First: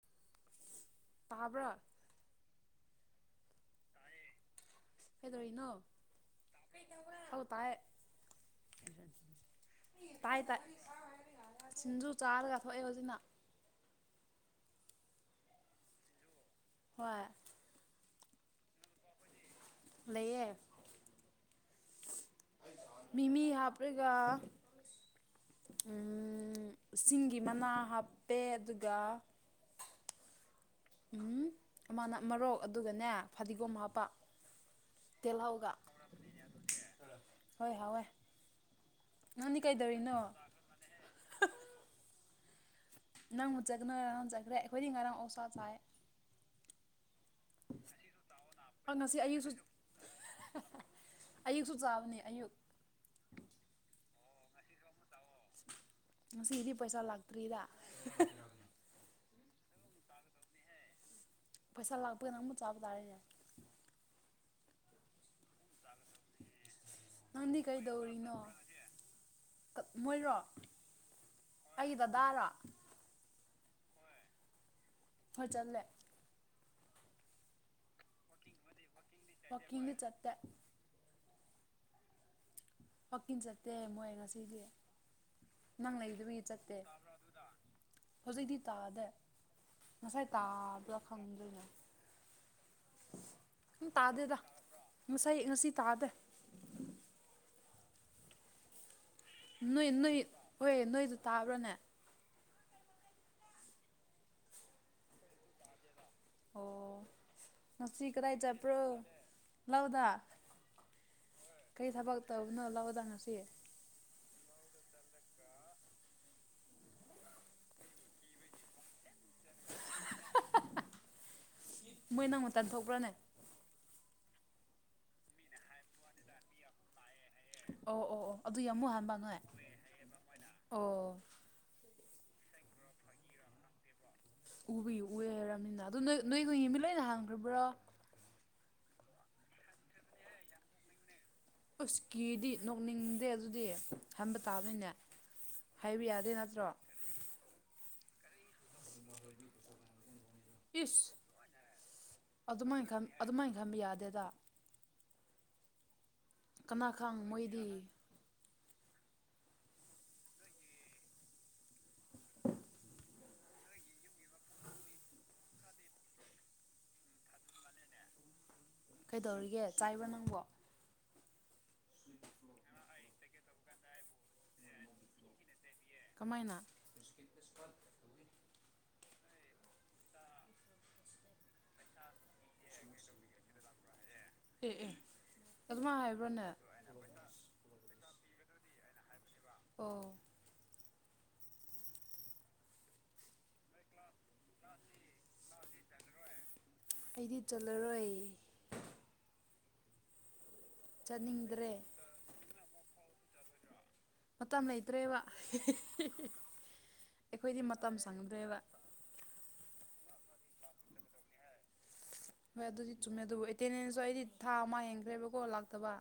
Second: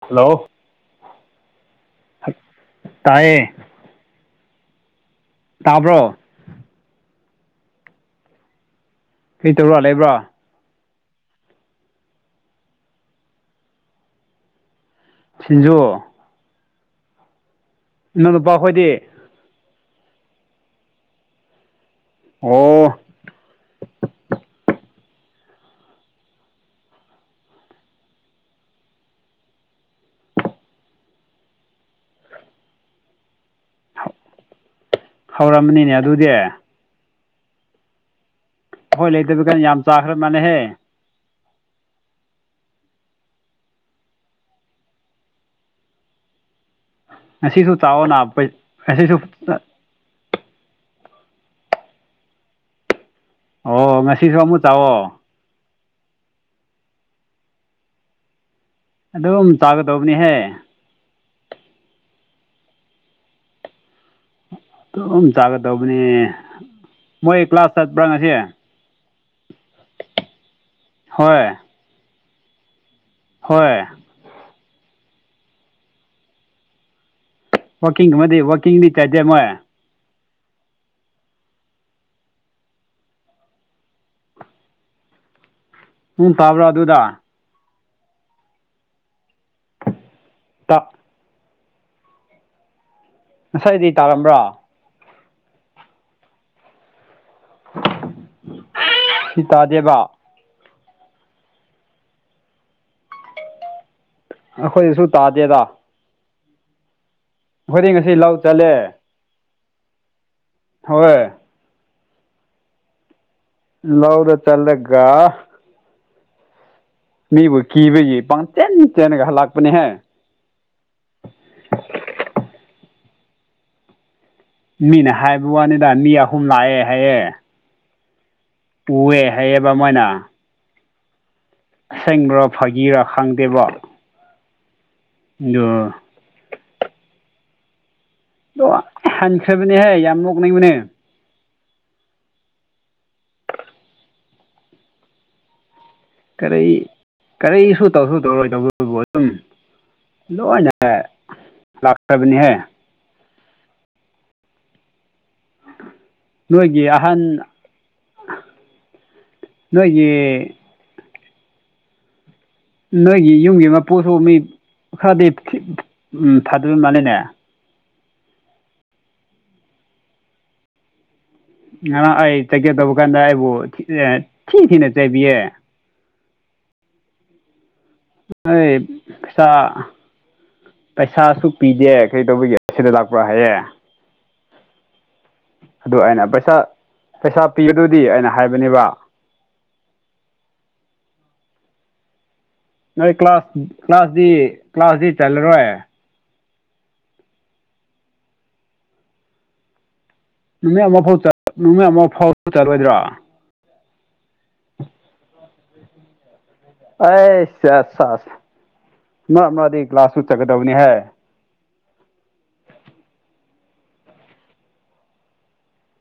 hello ꯇꯥꯕ꯭ꯔꯥ ꯇꯥꯏꯌꯦ ꯀꯩꯗꯔꯤꯅꯣ ꯇꯥꯕ꯭ꯔꯣ ꯍ ꯇꯥꯏ ꯀꯩ ꯇꯧꯔ ꯂꯩꯕ꯭ꯔꯥ ꯇꯥꯏ ꯇꯥꯏ ꯁꯤꯡꯖꯨ ꯆꯥꯔꯒ ꯊꯣꯛꯑꯦ ꯍꯧꯖꯤꯅ ꯁꯤꯖꯣ ꯍ ꯏꯅꯥꯪ ꯅꯨꯄꯥ ꯑꯩꯈꯣꯏꯗꯤ ꯂꯩꯦ ꯑꯣ ꯃꯤꯃꯤ ꯍꯥꯞꯄꯒ ꯁꯤꯡꯒꯤ ꯃꯅꯥ ꯍꯥꯞꯄꯦ ꯑꯗꯨꯒ ꯎꯝ ꯑꯃꯅ ꯑꯃꯣꯛ ꯑꯗꯨꯒꯅꯦ ꯐꯗꯤꯒꯣꯝ ꯍꯥꯞꯄ ꯇꯦꯜꯜꯍꯧꯒ ꯍꯧꯔꯝꯃꯅꯤꯅꯦ ꯑꯗꯨꯗꯤ ꯑꯩꯈꯣꯏ ꯍꯣꯏ ꯍꯣꯏ ꯑꯍꯣꯏ ꯂꯩꯇꯕꯤ ꯀꯅ ꯌꯥꯝ ꯆꯥꯈ꯭ꯔꯦ ꯃꯥꯥꯟꯅꯍꯦ ꯅꯪꯕꯨ ꯆꯠꯅ ꯉ ꯅ ꯆꯠꯈ꯭ꯔꯦ ꯑꯩꯈꯣꯏꯗꯤ ꯉꯔꯥꯡ ꯑꯣꯁꯥ ꯆꯥꯏ ꯉꯁꯤꯁꯨ ꯇꯥꯛꯑꯣ ꯅꯥ ꯑꯥ ꯑꯁꯤꯁꯨ ꯉꯁꯤ ꯑꯌꯨꯛꯁꯨ ꯑꯌꯨꯛꯁꯨ ꯆꯥꯕꯅꯤ ꯑꯌꯨꯛ ꯑꯣ ꯉꯁꯤꯁꯨ ꯑꯃꯨꯛ ꯇꯥꯛꯑꯣ ꯉꯁꯤ ꯏꯗꯤ ꯄꯩꯁꯥ ꯂꯥꯛꯇ꯭ꯔꯤꯗ ꯑꯗꯨꯝ ꯆꯥꯒꯗꯧꯕꯅꯤꯍꯦ ꯄꯩꯁꯥ ꯂꯥꯛꯄ ꯅꯝꯕ ꯆꯥꯕ ꯇꯥꯔ ꯑꯗꯨꯝ ꯆꯥꯒꯗꯧꯕꯅꯤ ꯃꯣꯏ ꯅꯪꯗꯤ ꯀ꯭ꯂꯥꯁ ꯆꯠꯄ꯭ꯔꯥ ꯉꯁꯤ ꯀꯩꯗꯧꯔꯤꯅꯣ ꯃꯣꯏꯔꯣ ꯍꯣꯏ ꯑꯩꯗꯗꯥꯔꯣ ꯍꯣꯏ ꯐꯖꯜꯂꯦ ꯋꯥꯣꯀꯤꯡ ꯃ ꯋꯥꯣꯀꯤꯡꯅꯤ ꯆꯥꯖ ꯑꯃ ꯋꯥꯛꯀꯤꯡꯗꯤ ꯆꯠꯇꯦ ꯍꯀꯤꯡ ꯆꯠꯇꯦ ꯃꯣꯏ ꯉꯁꯤꯗꯤ ꯅꯪ ꯅꯣꯡ ꯂꯩꯗꯒꯤ ꯇꯥꯕ꯭ꯔꯥ ꯆꯠꯇꯦ ꯑꯗꯨꯗ ꯍꯧꯖꯤꯛꯇꯤ ꯇꯥꯗꯦ ꯉꯁꯥꯏ ꯇꯥꯕ꯭ꯔꯥ ꯈꯪꯗꯣꯏꯅꯦ ꯉꯁꯥꯏꯗꯤ ꯁꯨꯝ ꯇꯥꯗꯦꯗ ꯇꯥꯔꯝꯕ꯭ꯔꯣ ꯉꯁꯥꯏ ꯉꯁꯤ ꯇꯥꯗ ꯁꯤꯇꯥ ꯗꯦꯕ ꯍꯣꯏꯦ ꯅꯣꯏꯗ ꯇꯥꯕ꯭ꯔꯣꯅꯦ ꯑꯩꯈꯣꯏꯁꯨ ꯇꯥꯗꯦꯗ ꯑꯣ ꯍꯣꯔꯦꯟ ꯉꯁꯤ ꯂꯥꯎ ꯆꯠꯂꯦ ꯂꯧ ꯂꯧꯗꯥ ꯍꯣꯏ ꯀꯔꯤ ꯊꯕꯛꯛꯇꯧꯅꯣ ꯂꯧꯗꯪ ꯉꯁꯤ ꯂꯧꯗ ꯆꯂꯒ ꯅꯕꯨꯣ ꯀꯕ ꯄꯥꯡ ꯆ ꯆꯅꯒ ꯂꯥꯛꯄꯅꯤꯍ ꯇꯟꯊꯣꯛꯄ꯭ꯔꯅꯦ ꯃꯤꯅꯦ ꯍꯥꯏꯕ ꯋꯥꯅꯤꯗ ꯃꯤ ꯑꯍꯨꯝ ꯂꯥꯛꯑꯦ ꯍꯥꯏꯌꯦꯦ ꯑꯣ ꯑꯣ ꯑꯣ ꯑꯗꯨ ꯌꯥꯝ ꯃꯨꯛ ꯍꯟꯕ ꯄꯨꯑꯦ ꯅꯣꯏ ꯍꯥꯏꯩꯌꯦꯕ ꯃꯣꯏꯅ ꯑꯣ ꯑꯁꯪꯕ꯭ꯔꯣ ꯐꯥꯒꯤꯔ ꯈꯪꯗꯦꯕꯣ ꯎꯕꯤꯌꯨ ꯎ ꯍꯥꯏꯔꯕꯅꯤꯅ ꯑꯗꯨ ꯅꯣꯏ ꯅꯣꯏ ꯅꯒꯤ ꯃꯤꯠꯣꯏ ꯑꯣꯏꯅ ꯍꯥꯡꯗ꯭ꯔꯕ꯭ꯔꯣ ꯍꯟꯈ꯭ꯔꯦꯕꯅꯦꯍ ꯍꯥꯏ ꯌꯥꯝ ꯂꯣꯛꯅꯩꯕꯅꯦ ꯎꯁꯀꯤꯗꯤ ꯅꯣꯛꯅꯤꯡꯗꯦ ꯑꯗꯨꯗꯤ ꯍꯕ ꯇꯥꯕꯅꯤꯅꯦ ꯍꯥꯏꯕ ꯌꯥꯗꯦ ꯅꯠꯇ꯭ꯔꯣ ꯀꯔꯤ ꯀꯔꯤ ꯁ ꯇꯧ ꯁ ꯇꯧꯔ ꯇ ꯑꯗꯨꯈꯣꯏꯕꯨ ꯑꯗꯨꯝ ꯂꯣꯏꯅ ꯏꯁ ꯂꯥꯛꯇꯕꯅꯤꯍꯦ ꯑꯗꯨꯃꯥꯏꯅ ꯈꯟ ꯑꯗꯨꯃꯥꯏꯅ ꯈꯟꯕ ꯌꯥꯗꯦꯗ ꯅꯣꯏꯒꯤ ꯀꯅꯥꯈꯥꯡ ꯑꯍꯟ ꯃꯣꯏꯗꯤ ꯅꯣꯏꯒꯤ ꯅꯣꯏꯒꯤ ꯌꯨꯝꯒꯤ ꯑꯃ ꯄꯣꯠꯊꯣꯛꯑ ꯃꯤ ꯑꯣ ꯈꯗꯤꯩ ꯎꯝ ꯊꯥꯗꯕ ꯃꯥꯂꯦꯅꯦ ꯀꯩꯗꯧꯔꯤꯒꯦ ꯆꯥꯏꯕ꯭ꯔꯥ ꯅꯪꯕꯣ ꯉ ꯑꯩ ꯆꯠꯀꯦ ꯇꯧꯕ ꯀꯥꯟꯗ ꯑꯩꯕꯨ ꯊꯤ ꯊꯤꯅ ꯆꯩꯥꯏꯕꯤꯌꯦ ꯀꯃꯥꯏꯅ [inaudible] ꯑꯦ ꯄꯩꯁꯥ ꯄꯩꯁꯥꯁꯨ ꯄꯤꯗꯦ ꯀꯔꯤ ꯇꯧꯕꯤꯒꯦ ꯁꯤꯗ ꯂꯥꯛꯄ꯭ꯔꯥ ꯍꯥꯏꯌꯦꯦ ꯑꯦ ꯑꯦ ꯑꯗꯨ ꯑꯗꯨꯃꯥꯏꯅ ꯑꯩꯅ ꯍꯥꯏꯕ꯭ꯔꯥꯅꯦ ꯄꯩꯁꯥ ꯄꯩꯁꯥ ꯄꯤ ꯑꯗꯨꯗꯤ ꯑꯩꯅ ꯍꯥꯏꯕꯅꯦꯕ ꯑꯣ ꯅꯣꯏ ꯀ꯭ꯂꯥꯁ ꯀ꯭ꯂꯥꯁꯗꯤ ꯀ꯭ꯂꯥꯁꯗꯤ ꯆꯜꯂꯔꯣꯏ ꯑꯩꯗꯤ ꯆꯠꯂꯔꯣꯏ ꯅꯨꯃꯤꯠ ꯑꯃ ꯐꯥꯎ ꯆꯠꯅꯤꯡꯗ꯭ꯔꯦ ꯅꯨꯃꯤꯠ ꯑꯃ ꯐꯥꯎ ꯆꯠꯂꯣꯏꯗ꯭ꯔꯥ ꯃꯇꯝ ꯂꯩꯇ꯭ꯔꯦꯕ ꯑꯩ ꯑꯩꯈꯣꯏꯗꯤ ꯑ ꯃꯇꯝ ꯑ ꯁꯪꯗ꯭ꯔꯦꯕ ꯅ ꯃꯥꯗꯤ ꯒ꯭ꯂꯥꯁꯁꯨ ꯆꯠꯒꯗꯕꯅꯤꯍꯦ ꯍꯣꯏ ꯑꯗꯨꯗꯤ ꯆꯨꯝꯃꯦ ꯑꯗꯨꯕꯨ ꯑꯦꯇꯦꯟꯗꯦꯟꯁꯁꯨ ꯑꯩꯗꯤ ꯊꯥ ꯑꯃ ꯌꯦꯡꯈ꯭ꯔꯦꯕꯀꯣ ꯂꯥꯛꯇꯕ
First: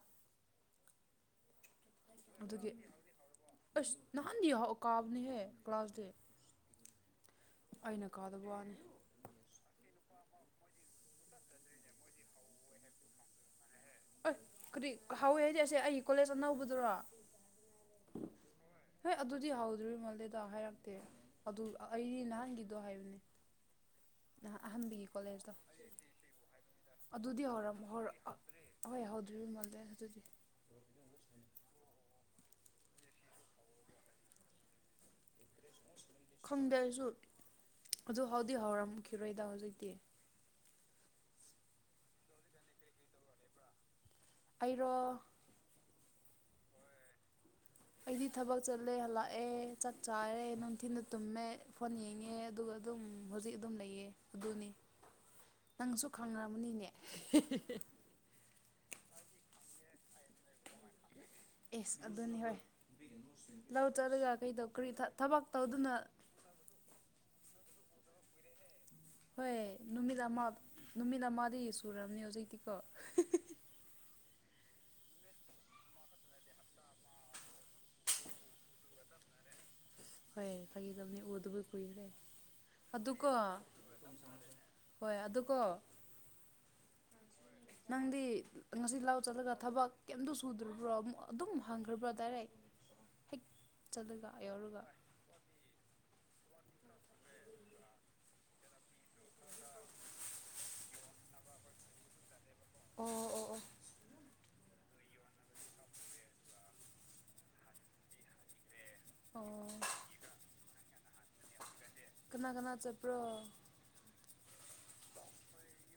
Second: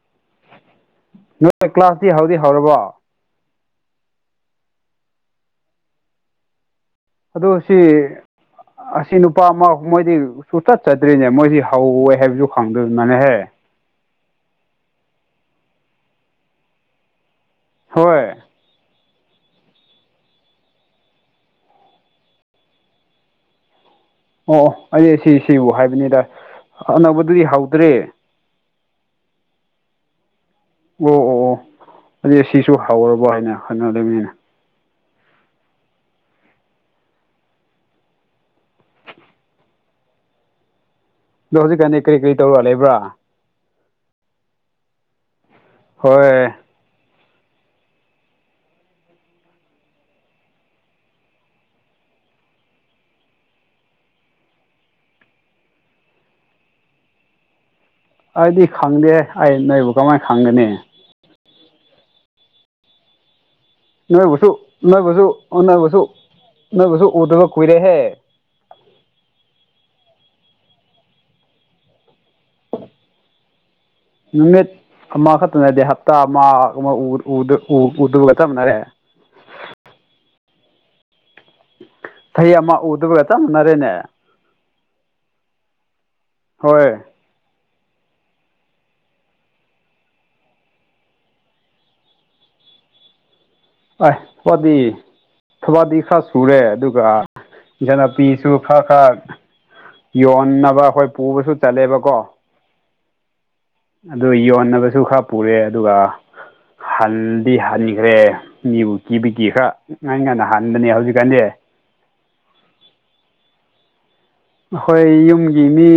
ꯅꯣꯏ ꯀ꯭ꯂꯥꯁꯇꯤ ꯍꯧꯗꯤ ꯑꯗꯨꯒꯤ ꯍꯧꯔꯕꯣ ꯑꯁ ꯅꯍꯥꯗꯤꯌꯥ ꯑꯣ ꯀꯥꯕꯅꯦ ꯍꯥꯏꯦ ꯀ꯭ꯂꯥꯁ ꯗ ꯑꯗꯨ ꯁꯤ ꯋꯥꯅꯤ ꯑꯁꯤ ꯅꯨꯄꯥ ꯑꯃꯨꯝꯍꯣꯏꯗꯤ ꯁꯨꯊꯠ ꯆꯗ꯭ꯔꯤꯅꯦ ꯃꯣꯏꯁꯤ ꯍꯧꯋꯣꯏ ꯍꯥꯏꯕꯁꯨ ꯈꯪꯗꯕꯅꯅꯦꯍꯦ ꯑꯁ ꯀꯗꯤ ꯍꯥꯎꯋꯦ ꯍꯥꯏꯗꯤ ꯑꯁꯦ ꯑꯩ ꯀꯣꯂꯦꯖ ꯑꯅꯧꯕꯗꯨꯔꯣ ꯍꯣꯏ ꯍꯣꯏ ꯑꯗꯨꯗꯤ ꯍ ꯍꯧꯥꯎꯗꯣ ꯃꯥꯜꯂꯦꯗ ꯍꯥꯏꯔꯛꯇꯦ ꯑꯗꯨ ꯑꯩꯗꯤ ꯅꯍꯥꯟꯒꯤꯗꯣ ꯍꯥꯏꯕꯅꯦ ꯑꯣ ꯅꯍꯥꯟ ꯑꯣ ꯑꯍꯥꯟꯕꯒꯤ ꯑꯩ ꯁꯤ ꯀꯣꯂꯦꯖꯇꯣ ꯁꯤꯕꯨ ꯍꯥꯏꯕꯅꯤꯗ ꯑꯅꯧꯕꯗꯨꯗꯤ ꯍꯧꯗ꯭ꯔꯦ ꯍꯧꯗ꯭ꯔꯤꯕ ꯃꯥꯜꯂꯦ ꯑꯗꯨꯗꯤ ꯑꯣ ꯑꯣ ꯑꯣ ꯑꯗꯨꯗꯤ ꯑꯁꯤꯁꯨ ꯍꯧꯥꯎꯔꯕ ꯍꯥꯏꯅ ꯈꯟꯅꯗꯅꯤꯅꯦ ꯈꯪꯗ꯭ꯔꯁꯨ ꯑꯗꯨ ꯍꯥꯎꯗꯤꯤ ꯍꯧꯥꯎꯔꯝꯈꯤꯔꯣꯏꯗ ꯍꯧꯖꯤꯛꯇꯤ ꯑꯗꯣ ꯍꯧꯖꯤꯛꯀꯥꯟꯗꯤ ꯀꯔꯤ ꯀꯔꯤ ꯇꯧꯔꯛ ꯂꯩꯕ꯭ꯔꯥ ꯑꯔꯣ ꯍꯣꯏ ꯑꯩꯗꯤ ꯊꯕꯛ ꯆꯠꯂꯦ ꯍꯜꯂꯛꯑꯦ ꯆꯥꯛ ꯆꯥꯔꯦ ꯅꯨꯡꯊꯤꯗ ꯇꯨꯝꯃꯦ ꯐꯣꯟ ꯌꯦꯡꯉꯦ ꯑꯗꯨꯒ ꯑꯗꯨꯝ ꯍꯧꯖꯤꯛ ꯑꯗꯨꯝ ꯂꯩꯌꯦ ꯑꯗꯨꯗꯅꯤ ꯅꯪꯁꯨ ꯈꯪꯕꯅꯤꯅꯦ ꯑꯩꯗꯤ ꯈꯪꯗꯦ ꯑꯩ ꯅꯣꯏꯕꯨ ꯀꯃꯥꯏꯅ ꯈꯪꯒꯅꯤ ꯑꯦꯁ ꯑꯗꯨꯅꯤ ꯍꯣꯏ ꯂꯧ ꯅꯣꯏ ꯆꯠꯂꯒ ꯕꯨꯁꯨ ꯀꯩꯗꯧ ꯀꯔꯤ ꯅꯣꯏ ꯕꯨꯁꯨꯨ ꯊꯕꯛ ꯅꯣꯏ ꯇꯧꯗꯨꯅ ꯕꯨꯁꯨ ꯅꯣꯏ ꯕꯨꯁꯨ ꯎꯗꯨꯒ ꯀꯨꯏꯔꯦꯍꯦ ꯍꯣꯏ ꯅꯨꯃꯤꯠ ꯑꯃ ꯅꯨꯃꯤꯠ ꯑꯃꯗꯤ ꯁꯨꯔꯕꯅꯤ ꯍꯧꯖꯤꯛꯇꯤꯀꯣ ꯎꯃꯦ ꯑꯥ ꯈꯗꯦ ꯍꯥꯞꯇꯥ ꯑꯃ ꯎꯗꯒ ꯊ ꯃꯅꯔꯦ ꯍ ꯍꯣꯏ ꯐꯒꯤꯗꯕ ꯃꯤ ꯎꯗꯕꯨ ꯀꯨꯏꯈ꯭ꯔꯦ ꯆꯍꯤ ꯑꯃ ꯎꯗꯕꯒ ꯆꯞ ꯑꯗꯨꯒꯀꯣ ꯃꯥꯟꯅꯔꯦꯅꯦ ꯍꯣꯏ ꯑꯗꯨꯀꯣ ꯍꯣꯏ ꯅꯪꯗꯤ ꯉꯁꯤ ꯂꯥꯎ ꯆꯠꯂꯒ ꯊꯕꯛ ꯀꯔꯤꯝꯇ ꯁꯨꯗ꯭ꯔꯤꯕ꯭ꯔꯣ ꯑꯗꯨꯝ ꯍꯪꯈ꯭ꯔꯕ꯭ꯔꯣ ꯗꯥꯏꯔꯦ ꯎꯝ ꯎꯝ ꯑꯕꯗꯤ ꯊꯕꯥꯗꯤ ꯁꯠ ꯁꯨꯔꯦ ꯑꯗꯨꯒ ꯏꯖꯟꯅꯄꯤꯁꯨ ꯈꯔ ꯈꯔ ꯌꯣꯟꯅꯕ ꯑꯩꯈꯣꯏ ꯄꯨꯕꯁꯨ ꯆꯠꯂꯦꯕꯀꯣ ꯑꯣ ꯑꯣ ꯑꯣ ꯑꯗꯨ ꯌꯣꯟꯅꯕꯁꯨ ꯈꯔ ꯄꯨꯔꯦ ꯑꯗꯨꯒ ꯍꯟꯗꯤ ꯍꯟꯈ꯭ꯔꯦ ꯃꯤꯕꯨ ꯀꯤꯕꯤ ꯀ ꯈꯔ ꯑꯣ ꯉꯥꯏ ꯉꯥꯏꯅ ꯍꯟꯥꯟꯕꯅꯦ ꯍꯧꯖꯤꯛꯀꯥꯟꯗꯤ ꯀꯅꯥ ꯀꯅꯥ ꯆꯠꯄ꯭ꯔꯣ ꯑꯩꯈꯣꯏ ꯌꯨꯝꯒꯤ ꯃꯤ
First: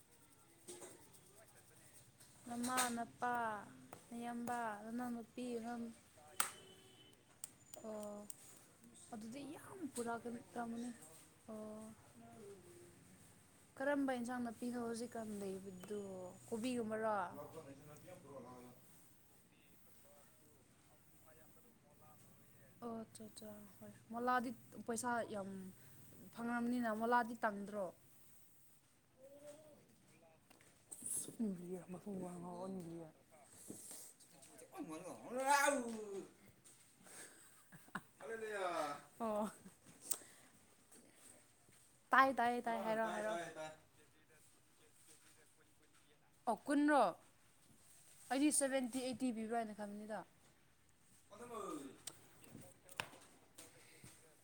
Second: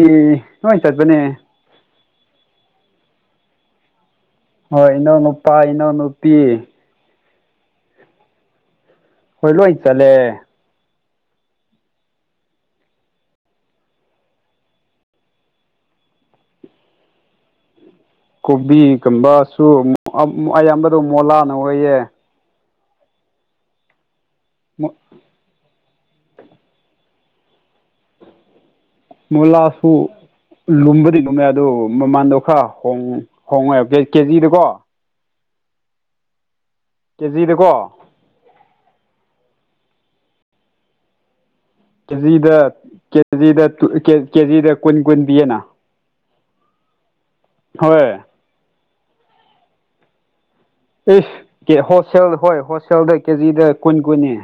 ꯂꯣꯏ ꯆꯠꯄꯅꯦ ꯃꯃꯥ ꯃꯄꯥ ꯍꯣꯏ ꯏꯅꯧ ꯅꯨꯄꯥ ꯏꯅꯧ ꯅꯨꯄꯤ ꯑꯣ ꯑꯗꯨꯗꯤ ꯍꯣꯏ ꯂꯣꯏ ꯌꯥꯝꯌꯥꯝ ꯆꯠꯂꯦ ꯄꯨꯔꯥꯒꯅꯤ ꯇꯥꯃꯅꯦ [unintelligible] ꯀꯔꯝꯕ ꯏꯟꯁꯥꯡꯅ ꯄꯤꯊꯣ ꯍꯧꯖꯤꯛꯀꯥꯟ ꯂꯩꯕꯗꯣ ꯀꯣꯕꯤꯒꯨꯝꯕꯔꯣ ꯀꯣꯕꯤꯒꯨꯝꯕꯁꯨ ꯑꯌꯥꯝꯕꯗꯣ ꯃꯣꯂꯥꯅ ꯑꯣꯏꯌꯦ ꯑꯣ ꯑꯆꯥ ꯑꯆꯥ ꯍꯣꯏ ꯃ ꯂ ꯑꯗꯤ ꯄꯩꯁꯥ ꯌꯥꯝ ꯐꯪꯉꯕꯅꯤꯅ ꯃꯣꯂꯥꯗꯤ ꯇꯪꯗ꯭ꯔꯣ ꯃꯂꯁꯨꯨ ꯂꯨꯝꯕꯗꯤ ꯂꯨꯝꯃꯦ ꯑꯗꯨ ꯃꯃꯥꯟꯗꯣ ꯈꯔꯣꯡ ꯍꯣꯡꯉꯦꯕ ꯀꯦꯖꯤꯗꯀꯣ ꯑꯣ ꯀꯦꯖꯤꯗꯀꯣ ꯑꯣ ꯇꯥꯏ ꯇꯥꯏ ꯇꯥꯏ ꯍꯥꯏꯔꯣ ꯍꯥꯏꯔꯣ ꯀꯦꯗꯦꯗ ꯀꯦꯖꯤꯗ ꯀꯨꯟ ꯀꯨꯟ ꯄꯤꯑꯅ ꯑꯣ ꯀꯨꯟ꯭ꯔꯣ ꯑꯩꯗꯤ ꯁꯕꯦꯟꯇꯤ ꯑꯩꯠꯇꯤ ꯄꯤꯕ꯭ꯔꯥ ꯍꯥꯏꯅ ꯈꯪꯕꯅꯤꯗ ꯏꯁ ꯍꯣꯜꯁꯦꯜ ꯍꯣꯏ ꯍꯣꯜꯁꯦꯜꯗ ꯀꯦꯖꯤꯗ ꯀꯨꯟ ꯀꯨꯟꯅꯤ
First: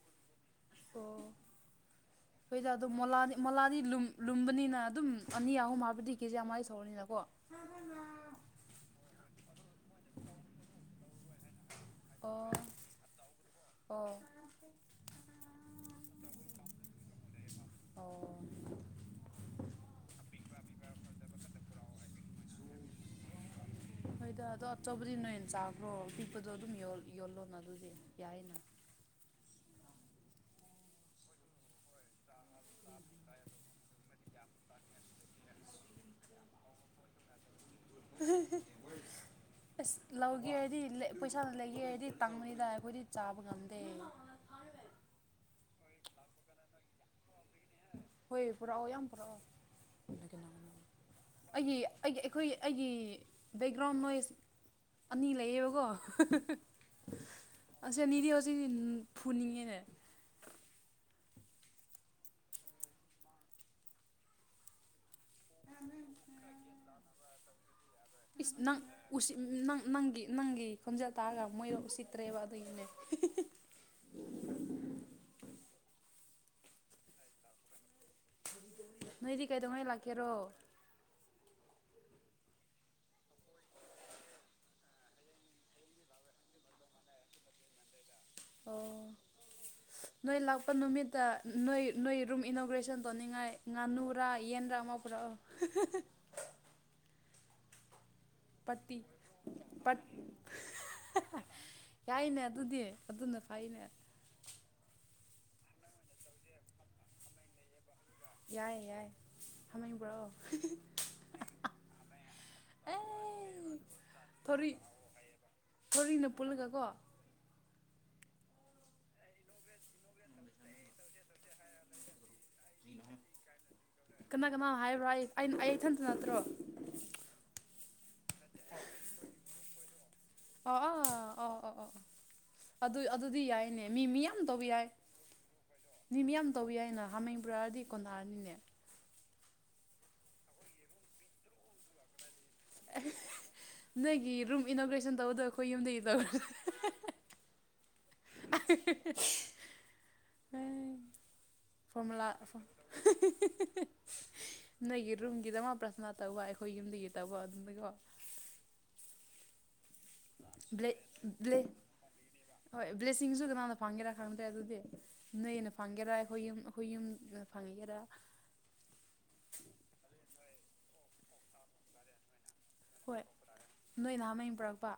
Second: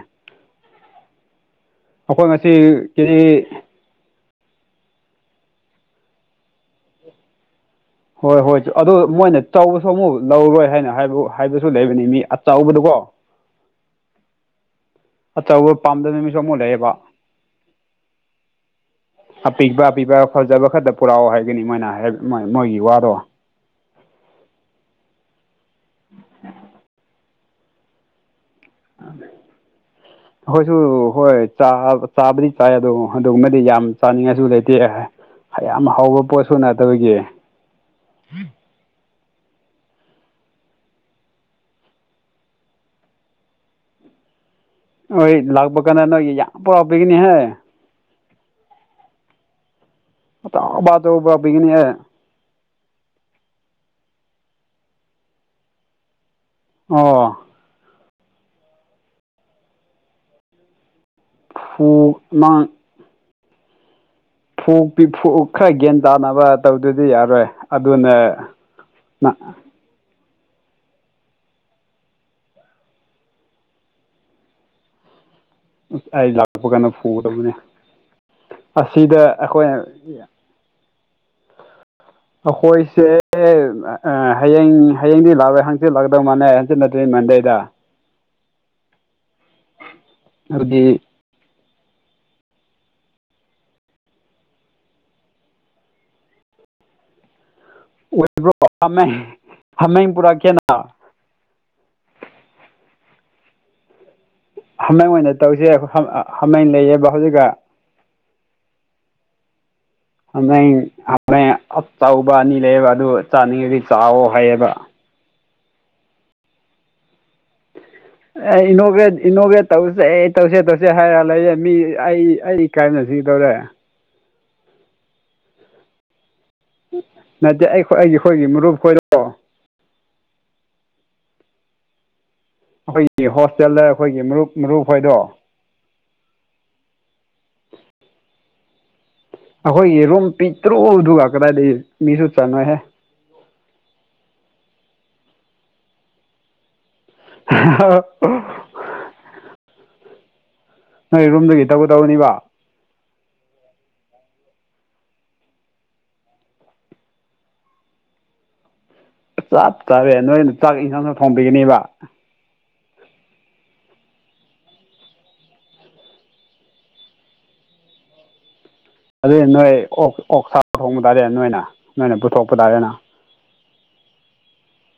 ꯑꯣ ꯑꯣ ꯑꯩꯈꯣꯏ ꯉꯁꯤ ꯍꯣꯏꯗ ꯑꯗꯣ ꯀꯦꯖꯤ ꯃꯣꯂꯥꯗꯤ ꯃꯣꯂꯥꯗꯤ ꯂꯨꯝ ꯂꯨꯝꯕꯅꯤꯅ ꯑꯗꯨꯝ ꯑꯅꯤ ꯑꯍꯨꯝ ꯍꯥꯏꯕꯗꯤ ꯀꯦꯖꯤ ꯌꯥꯝꯃꯥꯏ ꯁꯧꯔꯅꯤꯅꯀꯣ ꯍꯣꯏ ꯍꯣꯏ ꯑꯗꯨ ꯃꯣꯏꯅ ꯆꯥꯎꯧꯕꯁꯨ ꯑꯃꯨꯛ ꯂꯧꯔꯣꯏ ꯍꯥꯏꯅ ꯍꯥꯏꯕ ꯍꯥꯏꯕ ꯁꯨ ꯂꯩꯕꯅꯤ ꯃꯤ ꯑꯣ ꯑꯆꯕꯗꯀꯣ ꯑꯣ ꯑꯆꯧꯕ ꯄꯥꯝꯗꯕ ꯅꯨꯃꯤꯁꯨ ꯑꯃꯨꯛ ꯂꯩꯛꯑꯦꯕ ꯑꯣ ꯑꯄꯤꯕ ꯑꯄꯤꯕ ꯐꯖꯕ ꯈꯔꯛꯇ ꯄꯨꯔꯛꯑꯣ ꯍꯥꯏꯒꯅꯤ ꯃꯣꯏꯅꯣꯏ ꯃꯣꯏꯒꯤ ꯋꯥꯗꯣ ꯍꯣꯏꯗ ꯑꯗꯣ ꯑꯆꯧꯕꯗꯤ ꯅꯣꯏꯅ ꯆꯥꯈ꯭ꯔꯣ ꯑ ꯄꯤꯛꯄꯗꯣ ꯑꯗꯨꯝ ꯌꯣꯜꯂꯣꯅ ꯑꯗꯨꯗꯤ ꯌꯥꯏꯅ ꯑ ꯑꯩꯈꯣꯏꯁꯨ ꯍꯣꯏ ꯆꯥꯕꯗꯤ ꯆꯥꯏ ꯑꯗꯣ ꯑꯗꯨꯒꯨꯝꯃꯗꯤ ꯌꯥꯝ ꯆꯥꯅꯤꯡꯉꯥꯏꯁꯨ ꯂꯩꯇꯦ ꯌꯥꯝꯌꯥꯝ ꯍꯥꯎꯕ ꯄꯣꯠꯁꯨ ꯅꯗꯕꯒꯤ ꯑꯁ ꯂꯧꯒꯦ ꯍꯥꯏꯔꯗꯤ ꯄꯩꯁꯥꯅ ꯂꯩꯒꯦ ꯍꯥꯏꯔꯗꯤ ꯇꯪꯉꯣꯏꯗ ꯑꯩꯈꯣꯏꯗꯤ ꯆꯥꯕ ꯉꯝꯗꯦ ꯍꯣꯏ ꯂꯥꯛꯄ ꯀꯥꯟꯗ ꯅꯣꯏꯒꯤ ꯌꯥꯝ ꯄꯨꯔꯥꯎꯞꯄꯒꯤꯅꯤꯍꯦ ꯍꯣꯏ ꯄꯨꯔꯛꯑꯣ ꯌꯥꯝ ꯄꯔꯛꯑꯣ ꯑꯥ ꯑꯇꯥꯎꯕꯆꯧꯕ ꯄꯤꯒꯅꯤꯍꯦ ꯑꯩꯈꯣꯏ ꯑꯩꯒꯤ ꯕꯦꯛꯒ꯭ꯔꯥꯎꯟ ꯅꯣꯏꯁ ꯑꯅꯤ ꯂꯩꯌꯦꯕꯀꯣ ꯑ ꯑꯁ ꯑꯅꯤꯗꯤ ꯍꯧꯖꯤꯛ ꯐꯨꯅꯤꯡꯉꯦꯅꯦ ꯍꯣ ꯃꯥ ꯐꯨꯄꯤ ꯐꯨ ꯈꯔ ꯒ꯭ꯌꯥꯟ ꯇꯥꯅꯕ ꯇꯧꯗꯨꯗꯤ ꯌꯥꯔꯣꯏ ꯑꯗꯨꯅ ꯅꯪ ꯎꯁꯤ ꯅꯪ ꯅꯪꯒꯤ ꯅꯪꯒꯤ ꯈꯣꯟꯝꯖꯦꯜ ꯇꯥꯔꯒ ꯃꯣꯏꯔ ꯎꯁꯤꯠꯇ꯭ꯔꯦꯕ ꯑꯗꯨꯒꯤꯅꯦ ꯑ ꯑꯩ ꯂꯥꯛꯄ ꯀꯥꯟꯗ ꯐꯨꯒꯗꯕꯅꯦ ꯑꯁꯤꯗ ꯅꯣꯏꯗꯤ ꯑꯩꯈꯣꯏꯅ ꯀꯩꯗꯧꯉꯩ ꯂꯥꯛꯀꯦꯔꯣ ꯑꯩꯈꯣꯏꯁꯦ ꯍꯌꯦꯡ ꯍꯌꯦꯡꯗꯤ ꯂꯥꯛꯂꯣꯏ ꯍꯪꯆꯤꯠ ꯂꯥꯛꯀꯗꯧ ꯃꯥꯟꯅꯦ ꯍꯪꯆꯤꯠ ꯅꯗꯔꯤ ꯃꯟꯗꯩꯗ ꯑꯣ ꯅꯣꯏ ꯂꯥꯛꯄ ꯑꯗꯨꯗꯤ ꯅꯨꯃꯤꯠꯇ ꯅꯣꯏ ꯅꯣꯏ ꯔꯨꯝ ꯏꯅꯣꯒ꯭ꯔꯦꯁꯟ ꯇꯧꯅꯤꯡꯉꯥꯏ ꯉꯥꯅꯨꯔꯥ ꯌꯦꯟꯕ꯭ꯔꯥ ꯑꯃ ꯄꯨꯔꯛꯑꯣ [inaudible] ꯑꯣꯏꯕ꯭ꯔꯣ ꯄꯠꯇꯤ ꯍꯥꯃꯦꯡ ꯄꯥꯠ ꯍꯥꯃꯦꯡ ꯄꯨꯔꯛꯀꯦꯅ ꯌꯥꯏꯅꯦ ꯑꯗꯨꯗꯤ ꯑꯗꯨꯅ ꯐꯥꯏꯅꯦ ꯍꯥꯃꯦꯡ ꯑꯣꯏꯅ ꯇꯧꯁꯦ ꯍꯥꯃꯦꯡ ꯂꯩꯌꯦꯕ ꯍꯧꯖꯤꯛꯀ ꯌꯥꯏ ꯌꯥꯏ ꯍꯥꯃꯦꯡ ꯄꯨꯔꯛꯑꯣ ꯍꯥꯃꯦꯡ ꯍꯥꯃꯦꯡ ꯑꯆꯧꯕ ꯑꯅꯤ ꯂꯩꯕ ꯑꯗꯨ ꯆꯥꯅꯤꯡꯗꯤ ꯆꯥꯑꯣ ꯍꯥꯏꯌꯦ ꯇꯔꯤ [inaudible] ꯀꯣꯔꯤꯅ ꯄꯨꯜꯂꯒ ꯀꯣ ꯑꯦ ꯏꯅꯣꯒꯦꯠ ꯏꯅꯣꯒꯦꯠ ꯇꯧꯁꯦ ꯑꯩ ꯇꯧꯁꯦ ꯇꯧꯁꯦ ꯍꯥꯏꯔ ꯂꯩꯌꯦꯦ ꯃꯤ ꯑꯩ ꯑꯩ ꯏꯀꯥꯏꯕꯅ ꯁꯤꯗꯧꯔꯦ ꯀꯅ ꯀꯅꯥ ꯍꯥꯏꯕ꯭ꯔꯣ ꯑꯩ ꯑꯩ ꯏꯊꯟꯇ ꯅꯠꯇ꯭ꯔꯣ ꯅꯠꯇꯦ ꯑꯩ ꯑꯩꯒꯤ ꯑꯩꯈꯣꯏꯒꯤ ꯃꯔꯨꯞ ꯈꯣꯏꯔꯣ ꯑꯣ ꯑꯣ ꯑꯣ ꯑꯣ ꯑꯣ ꯑꯗꯨ ꯑꯩꯈꯣꯏꯒꯤ ꯑꯗꯨꯗꯤ ꯍꯣꯁꯇꯦꯜꯗ ꯌꯥꯏꯅꯦ ꯃꯤ ꯑꯩꯈꯣꯏꯒꯤ ꯃꯤꯌꯥꯝ ꯃꯔꯨꯞ ꯇꯧꯕ ꯌꯥꯏ ꯃꯔꯨꯞ ꯍꯥꯏꯗꯣ ꯃꯤ ꯌꯥꯝ ꯇꯧ ꯌꯥꯏꯅ ꯍꯥꯃꯩ ꯕ꯭ꯔꯥꯔꯗꯤ ꯀꯣꯟꯊꯥꯔꯅꯤꯅꯦ ꯑꯩꯈꯣꯏꯒꯤ ꯔꯨꯝ ꯄꯤꯛꯇ꯭ꯔꯨ ꯑꯗꯨꯒ ꯀꯗꯥꯏꯗꯒꯤ ꯃꯤꯁꯨ ꯆꯠꯟꯅꯣꯏꯍꯦ ꯅꯪꯒꯤ ꯔꯨꯝ ꯏꯅꯣꯒ꯭ꯔꯦꯁꯟ ꯇꯧꯗ ꯑꯩꯈꯣꯏ ꯌꯨꯝꯗꯒꯤ ꯇꯧꯔ ꯍ ꯍꯥ ꯍꯥ ꯑꯍꯦ ꯑꯍꯦ ꯍ ꯅꯣꯏ ꯔꯨꯝꯗꯒꯤ ꯐꯝꯂ ꯇꯧꯒꯗꯧꯕꯅꯤꯕ ꯅꯣꯏꯒꯤ ꯔꯨꯝꯒꯤꯗ ꯑꯃ ꯄ꯭ꯔꯊꯅꯥ ꯇꯧꯕ ꯑꯩꯈꯣꯏ ꯌꯨꯝꯗꯒꯤ ꯇꯧꯕ ꯑꯗꯨꯝꯅꯤꯀꯣ ꯆꯞ ꯆꯥꯔꯦ ꯅꯣꯏꯅ ꯆꯥꯛ ꯏꯟꯁꯥꯡꯅ ꯊꯣꯡꯕꯤꯒꯅꯦꯕ ꯍꯣꯏ ꯕ꯭ꯂꯦꯁꯤꯡꯁꯨ ꯀꯅꯥꯅ ꯐꯪꯒꯦꯔꯥ ꯈꯪꯗ꯭ꯔꯦ ꯑꯗꯨꯗꯤ ꯅꯣꯏꯩꯅ ꯐꯪꯒꯦꯔ ꯑꯩꯈꯣꯏ ꯌꯨꯝ ꯑꯩꯈꯣꯏ ꯌꯨꯝ ꯂꯩꯒꯔ [unintelligible] ꯑꯗꯨꯗꯤ ꯅꯣꯏ ꯑꯣ ꯑꯣꯛ ꯁꯥꯥ ꯊꯣꯡꯕ ꯇꯥꯔꯦ ꯅꯣꯏꯅ ꯅꯣꯏꯅ ꯄꯨꯊꯣꯛꯄ ꯇꯥꯔꯦ ꯅ ꯅꯣꯏ ꯅꯍꯥ ꯃꯨꯝ ꯄꯨꯔꯛꯄ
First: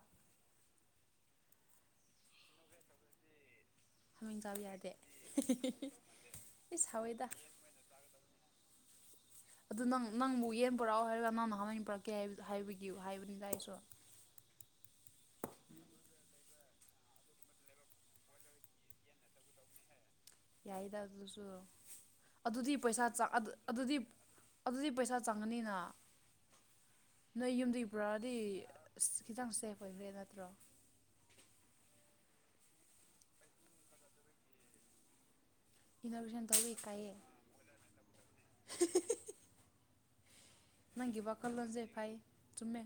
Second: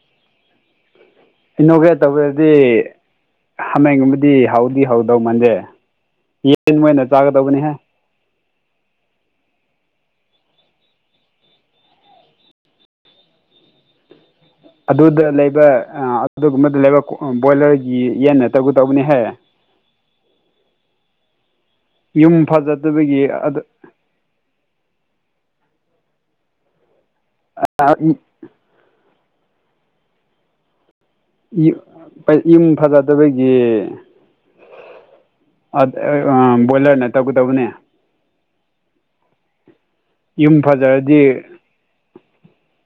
ꯏꯅꯣꯒ꯭ꯔꯦꯠ ꯇꯧꯗꯤ ꯍꯥꯃꯦꯡꯒꯨꯝꯕꯗꯤ ꯍꯥꯃꯦꯡ ꯆꯥꯕ ꯍꯥꯎꯗꯤ ꯌꯥꯗꯦ ꯍꯧꯗꯧ ꯃꯟꯗꯦ ꯌꯦꯟ ꯏꯁ ꯃꯣꯏ ꯑꯣꯏꯅ ꯍꯥꯎꯋꯦꯗ ꯆꯥꯒꯗꯧꯕꯅꯤꯍꯦ ꯑꯗꯨ ꯅꯪ ꯅꯪꯕꯨ ꯌꯦꯟ ꯄꯨꯔꯛꯑꯣ ꯍꯥꯏꯔꯒ ꯅꯪꯅ ꯍꯃꯟ ꯄꯨꯔꯛꯀꯦ ꯍꯥꯏ ꯍꯥꯏꯕꯒꯤ ꯍꯥꯏꯕꯅꯤ ꯇ ꯑꯩꯁꯨ ꯎꯝ ꯑꯗꯨꯗ ꯂꯩꯕ ꯑꯗꯨꯒꯨꯝꯕꯗ ꯂꯩꯕ ꯕꯣꯏꯂꯔꯒꯤ ꯌꯦꯟ ꯅ ꯇꯧꯒ ꯇꯧꯕꯅꯤꯍ ꯎ ꯌꯥꯏꯗ ꯑꯗꯨꯁꯨ ꯑꯗꯨꯗꯤ ꯄꯩꯁꯥ ꯐꯖꯗꯕꯒꯤ ꯑꯗꯨ ꯑꯗꯨꯗꯤ ꯑꯗꯨꯗꯤ ꯄꯩꯁꯥ ꯆꯪꯒꯅꯤꯅ ꯅꯣꯏ ꯌꯨꯝꯗꯒꯤ ꯄꯨꯔꯛꯑꯗꯤ ꯑꯁ ꯈꯤꯇꯪꯁꯦ ꯑꯣꯏꯕ꯭ꯔ ꯅꯠꯇ꯭ꯔꯣ ꯌꯨꯝ ꯐꯖꯗꯕꯒꯤ ꯑ ꯏꯅꯣꯒ꯭ꯔꯦꯁꯟ ꯇꯧꯋꯤ ꯕꯣꯏꯂꯔꯅꯦ ꯀꯥꯏꯌꯦ ꯇꯧꯒ ꯇꯧꯅꯦ [unintelligible] ꯌꯨꯝ ꯐꯖꯔꯗꯤ ꯅꯪꯒꯤ ꯋꯥꯈꯜꯂꯣꯟꯁꯦ ꯐꯩ ꯆꯨꯝꯃꯦ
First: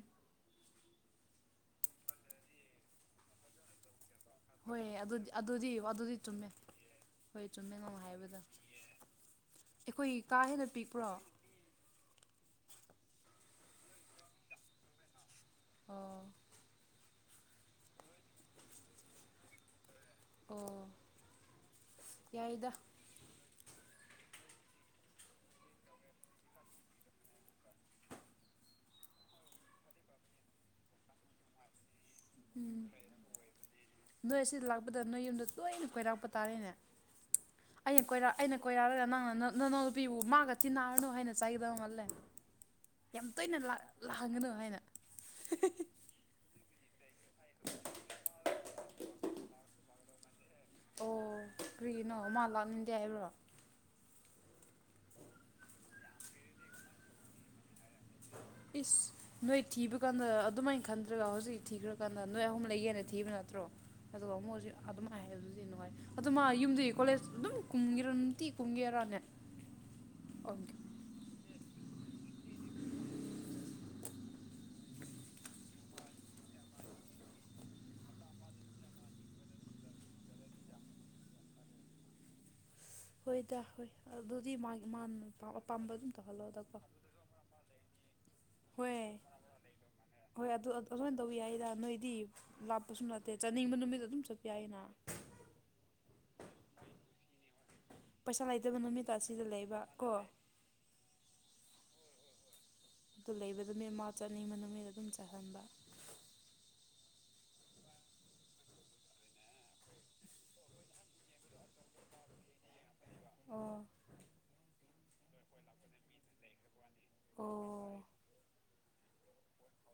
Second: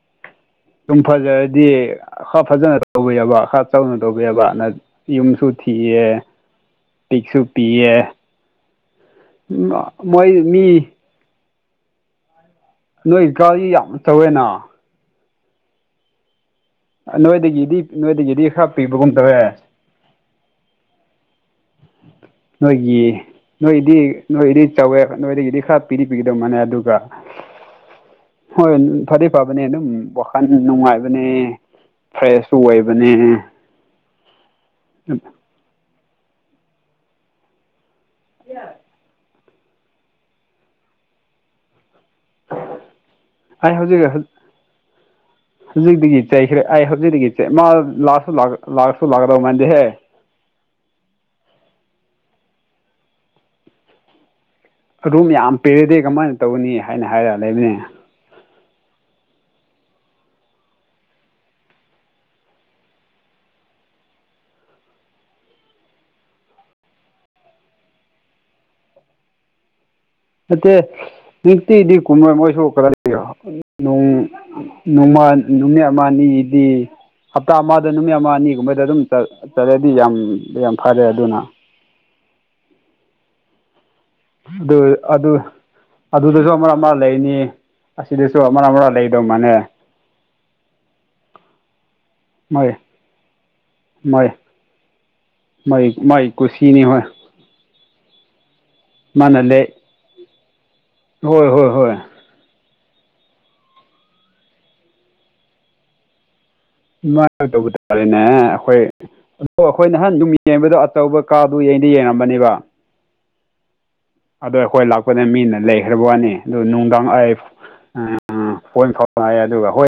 ꯁꯨꯝ ꯐꯖꯔꯗꯤ ꯈ ꯐꯖꯅ ꯇꯧꯕ ꯌꯥꯕ ꯈꯥ ꯆꯥꯎꯅ ꯇꯧꯕ ꯑꯕꯅ ꯍꯣꯏ ꯑꯗꯨꯗꯤ ꯌꯨꯝꯁꯨ ꯑꯗꯨꯗꯤ ꯊꯤꯌꯦ ꯑꯗꯨꯗꯤ ꯆꯨꯝꯃꯦ ꯄꯤꯛꯁꯨ ꯍꯣꯏ ꯆꯨꯝꯃꯦꯅꯣ ꯄꯤꯌꯦ ꯍꯥꯏꯕꯗ ꯃꯣꯏ ꯃꯤ ꯅꯣꯏꯒꯥꯥꯔꯤ ꯌꯥꯝ ꯇꯧꯋꯦꯅ ꯑꯣ ꯅꯣꯏꯗꯒꯤꯗꯤ ꯅꯣꯏꯗꯒꯤꯗꯤ ꯈꯔ ꯄꯤꯕꯒꯨꯝ ꯇꯧꯔꯦ ꯑꯣ ꯌꯥꯏꯗ ꯑꯩꯣꯏꯒꯤ ꯅꯣꯏꯗꯤ ꯅꯣꯏꯗꯤ ꯆꯥꯎꯧꯋꯦ ꯅꯣꯏꯗꯒꯤꯗꯤ ꯈꯔ ꯄꯤꯔꯤ ꯄꯤꯒꯗꯧ ꯃꯥꯅꯦ ꯑꯗꯨꯒ ꯍꯣꯏ ꯐꯗꯤ ꯐꯕꯅꯦ ꯑꯗꯨꯝ ꯋꯥꯈꯜ ꯅꯨꯡꯉꯥꯏꯕꯅꯦ ꯐ꯭ꯔꯦꯁꯁꯨ ꯎꯝ ꯑꯣꯏꯕꯅꯦ ꯅꯣꯏ ꯑꯁꯤ ꯂꯥꯛꯄꯗ ꯅꯣꯏ ꯌꯨꯝꯗ ꯇꯣꯏꯅ ꯀꯣꯏꯔꯥꯛꯄ ꯇꯥꯔꯤꯅꯦ ꯑꯩꯅ ꯀꯣꯏꯔ ꯑꯩꯅ ꯀꯣꯏꯔꯥꯛꯂꯒ ꯅꯪ ꯅ ꯅ ꯅ ꯅꯪ ꯅꯨꯄꯤꯕꯨ ꯃꯥꯒ ꯆ ꯊꯤꯟꯅꯅꯥꯔꯅꯨ ꯍꯥꯏꯅ ꯆꯥꯏꯒꯗꯧ ꯃꯥꯜꯂꯦ ꯌꯥꯝ ꯇꯣꯏꯅ ꯑꯩ ꯍꯧꯖꯤꯛ ꯂꯥꯛꯍꯥꯡꯒꯅꯨ ꯍꯥꯏꯅ ꯍꯧꯖꯤꯛꯇꯒꯤ ꯆꯩꯈ꯭ꯔꯦ ꯑꯩ ꯍꯧꯖꯤꯛꯗꯒꯤꯁꯦ ꯃꯥ ꯂꯥꯛꯑꯁꯨꯥꯛ ꯂꯥꯛꯁꯨ ꯂꯥꯛꯀꯗꯧ ꯃꯗꯤꯍꯦ ꯑꯣ ꯀꯔꯤꯒꯤꯅꯣ ꯃꯥ ꯂꯥꯛꯅꯤꯡꯗꯦ ꯍꯥꯏꯕ꯭ꯔꯣ ꯑꯗꯨꯝ ꯌꯥꯝ ꯄꯦꯔꯗꯤ ꯀꯃꯥꯏꯅ ꯇꯧꯅꯤ ꯍꯥꯏꯅ ꯍꯥꯏꯔꯛ ꯂꯩꯕꯅꯦ ꯏꯁ ꯅꯣꯏ ꯊꯤꯕ ꯀꯥꯟꯗ ꯑꯗꯨꯃꯥꯏꯅ ꯈꯟꯗ꯭ꯔꯒ ꯍꯧꯖꯤꯛ ꯊꯤꯈ꯭ꯔꯀꯥꯟꯗ ꯅꯣꯏ ꯑꯍꯨꯝ ꯂꯩꯒꯦꯅ ꯊꯤꯕꯅꯤ ꯅꯠꯇ꯭ꯔꯣ ꯑꯗꯨꯒ ꯃꯛꯁꯨ ꯑꯗꯨꯃꯥꯏ ꯍꯥꯏ ꯑꯗꯨꯗꯤ ꯅꯨꯡꯉꯥꯏ ꯑꯗꯨ ꯃꯥ ꯌꯨꯝꯗꯤ ꯀꯣꯂꯦꯖ ꯑꯗꯨꯝ ꯀꯨꯝꯦꯔꯗꯤꯤ ꯀꯨꯝꯒꯦꯔ ꯅꯦ ꯑꯠꯇ ꯃꯤ ꯇꯇꯤꯗꯤ ꯀꯨꯝꯔꯣꯏ ꯃꯣꯏꯁꯨ ꯀꯗꯥꯏ ꯂꯩꯌꯣ ꯅꯨꯡ ꯅꯨꯃ ꯅꯨꯃꯤꯠ ꯑꯃꯅꯤꯅꯤꯗꯤ ꯍꯞꯇꯥ ꯑꯃꯗ ꯅꯨꯃꯤꯠ ꯑꯃ ꯑꯅꯤꯒꯨꯝꯕꯗ ꯑꯗꯨꯝ ꯆꯠꯂꯦꯗꯤ ꯌꯥꯝ ꯌꯥꯝ ꯐꯔꯦ ꯑꯗꯨꯅ ꯍꯣꯏꯗ ꯍꯣꯏ ꯑꯗꯨꯗꯤ ꯃꯥ ꯑꯗꯨ ꯃꯥꯅ ꯑꯗꯨ ꯑꯄꯥꯝꯕ ꯑꯗꯨꯝ ꯑꯗꯨꯗꯁꯨ ꯑꯃ ꯇꯧꯍꯜꯂꯣꯑꯣꯗꯀꯣ ꯑꯃ ꯂꯩꯅꯤ ꯑꯁꯤꯗꯁꯨ ꯃꯔꯥꯡ ꯃꯔꯥꯡ ꯂꯩꯗꯧ ꯃꯥꯅꯦ ꯍꯣꯏ ꯑꯗꯨ ꯑꯁꯃꯥꯏꯅ ꯇꯧꯕ ꯌꯥꯏꯗ ꯅꯣꯏꯗꯤ ꯃꯣꯏ ꯂꯥꯞꯄꯁꯨ ꯅꯠꯇꯦ ꯆꯥꯅꯤꯡꯕ ꯅꯨꯃꯤꯠꯇ ꯑꯗꯨꯝ ꯆꯠꯄ ꯌꯥꯏꯅ ꯃꯥꯏ ꯃꯥꯥꯏ ꯀ ꯁꯤꯅꯤ ꯍꯥꯏ ꯄꯩꯁꯥ ꯂꯩꯇꯕ ꯅꯨꯃꯤꯠꯇ ꯑꯁꯤꯗ ꯂꯩ ꯂꯩꯕ ꯀꯣ ꯍꯣꯏ ꯍꯣꯏ ꯍꯣꯏ ꯑꯗꯨ ꯂꯩꯕꯗꯨ ꯃꯤ ꯃꯥꯎ ꯆꯠꯅꯤꯡꯕ ꯅꯨꯃꯤꯗ ꯑꯗꯨꯝ ꯆꯠꯍꯟꯕ ꯑꯗꯨꯃꯥꯏꯅ ꯇꯧꯕ ꯇꯥꯔꯦꯅꯦ ꯑꯩꯈꯣꯏ ꯑꯗꯣ ꯑꯩꯈꯣꯏ ꯅꯍꯥꯟ ꯌꯨꯝ ꯌꯦꯡꯕꯗꯣ ꯑꯆꯧꯕ ꯀꯥꯗꯨ ꯌꯦꯡꯗ ꯂꯩꯔꯝꯕꯅꯦꯕ ꯑꯣ ꯑꯗꯣ ꯑꯩꯈꯣꯏ ꯂꯥꯛꯄꯗ ꯃꯤꯅ ꯂꯩꯈ꯭ꯔꯕ ꯋꯥꯅꯤ ꯑꯗꯨ ꯅꯨꯡꯗꯥꯡ ꯑꯩ ꯑꯣ ꯄꯣꯏꯟ ꯐꯥꯎ ꯉꯥꯏ ꯑꯗꯨꯒ ꯍꯣꯏ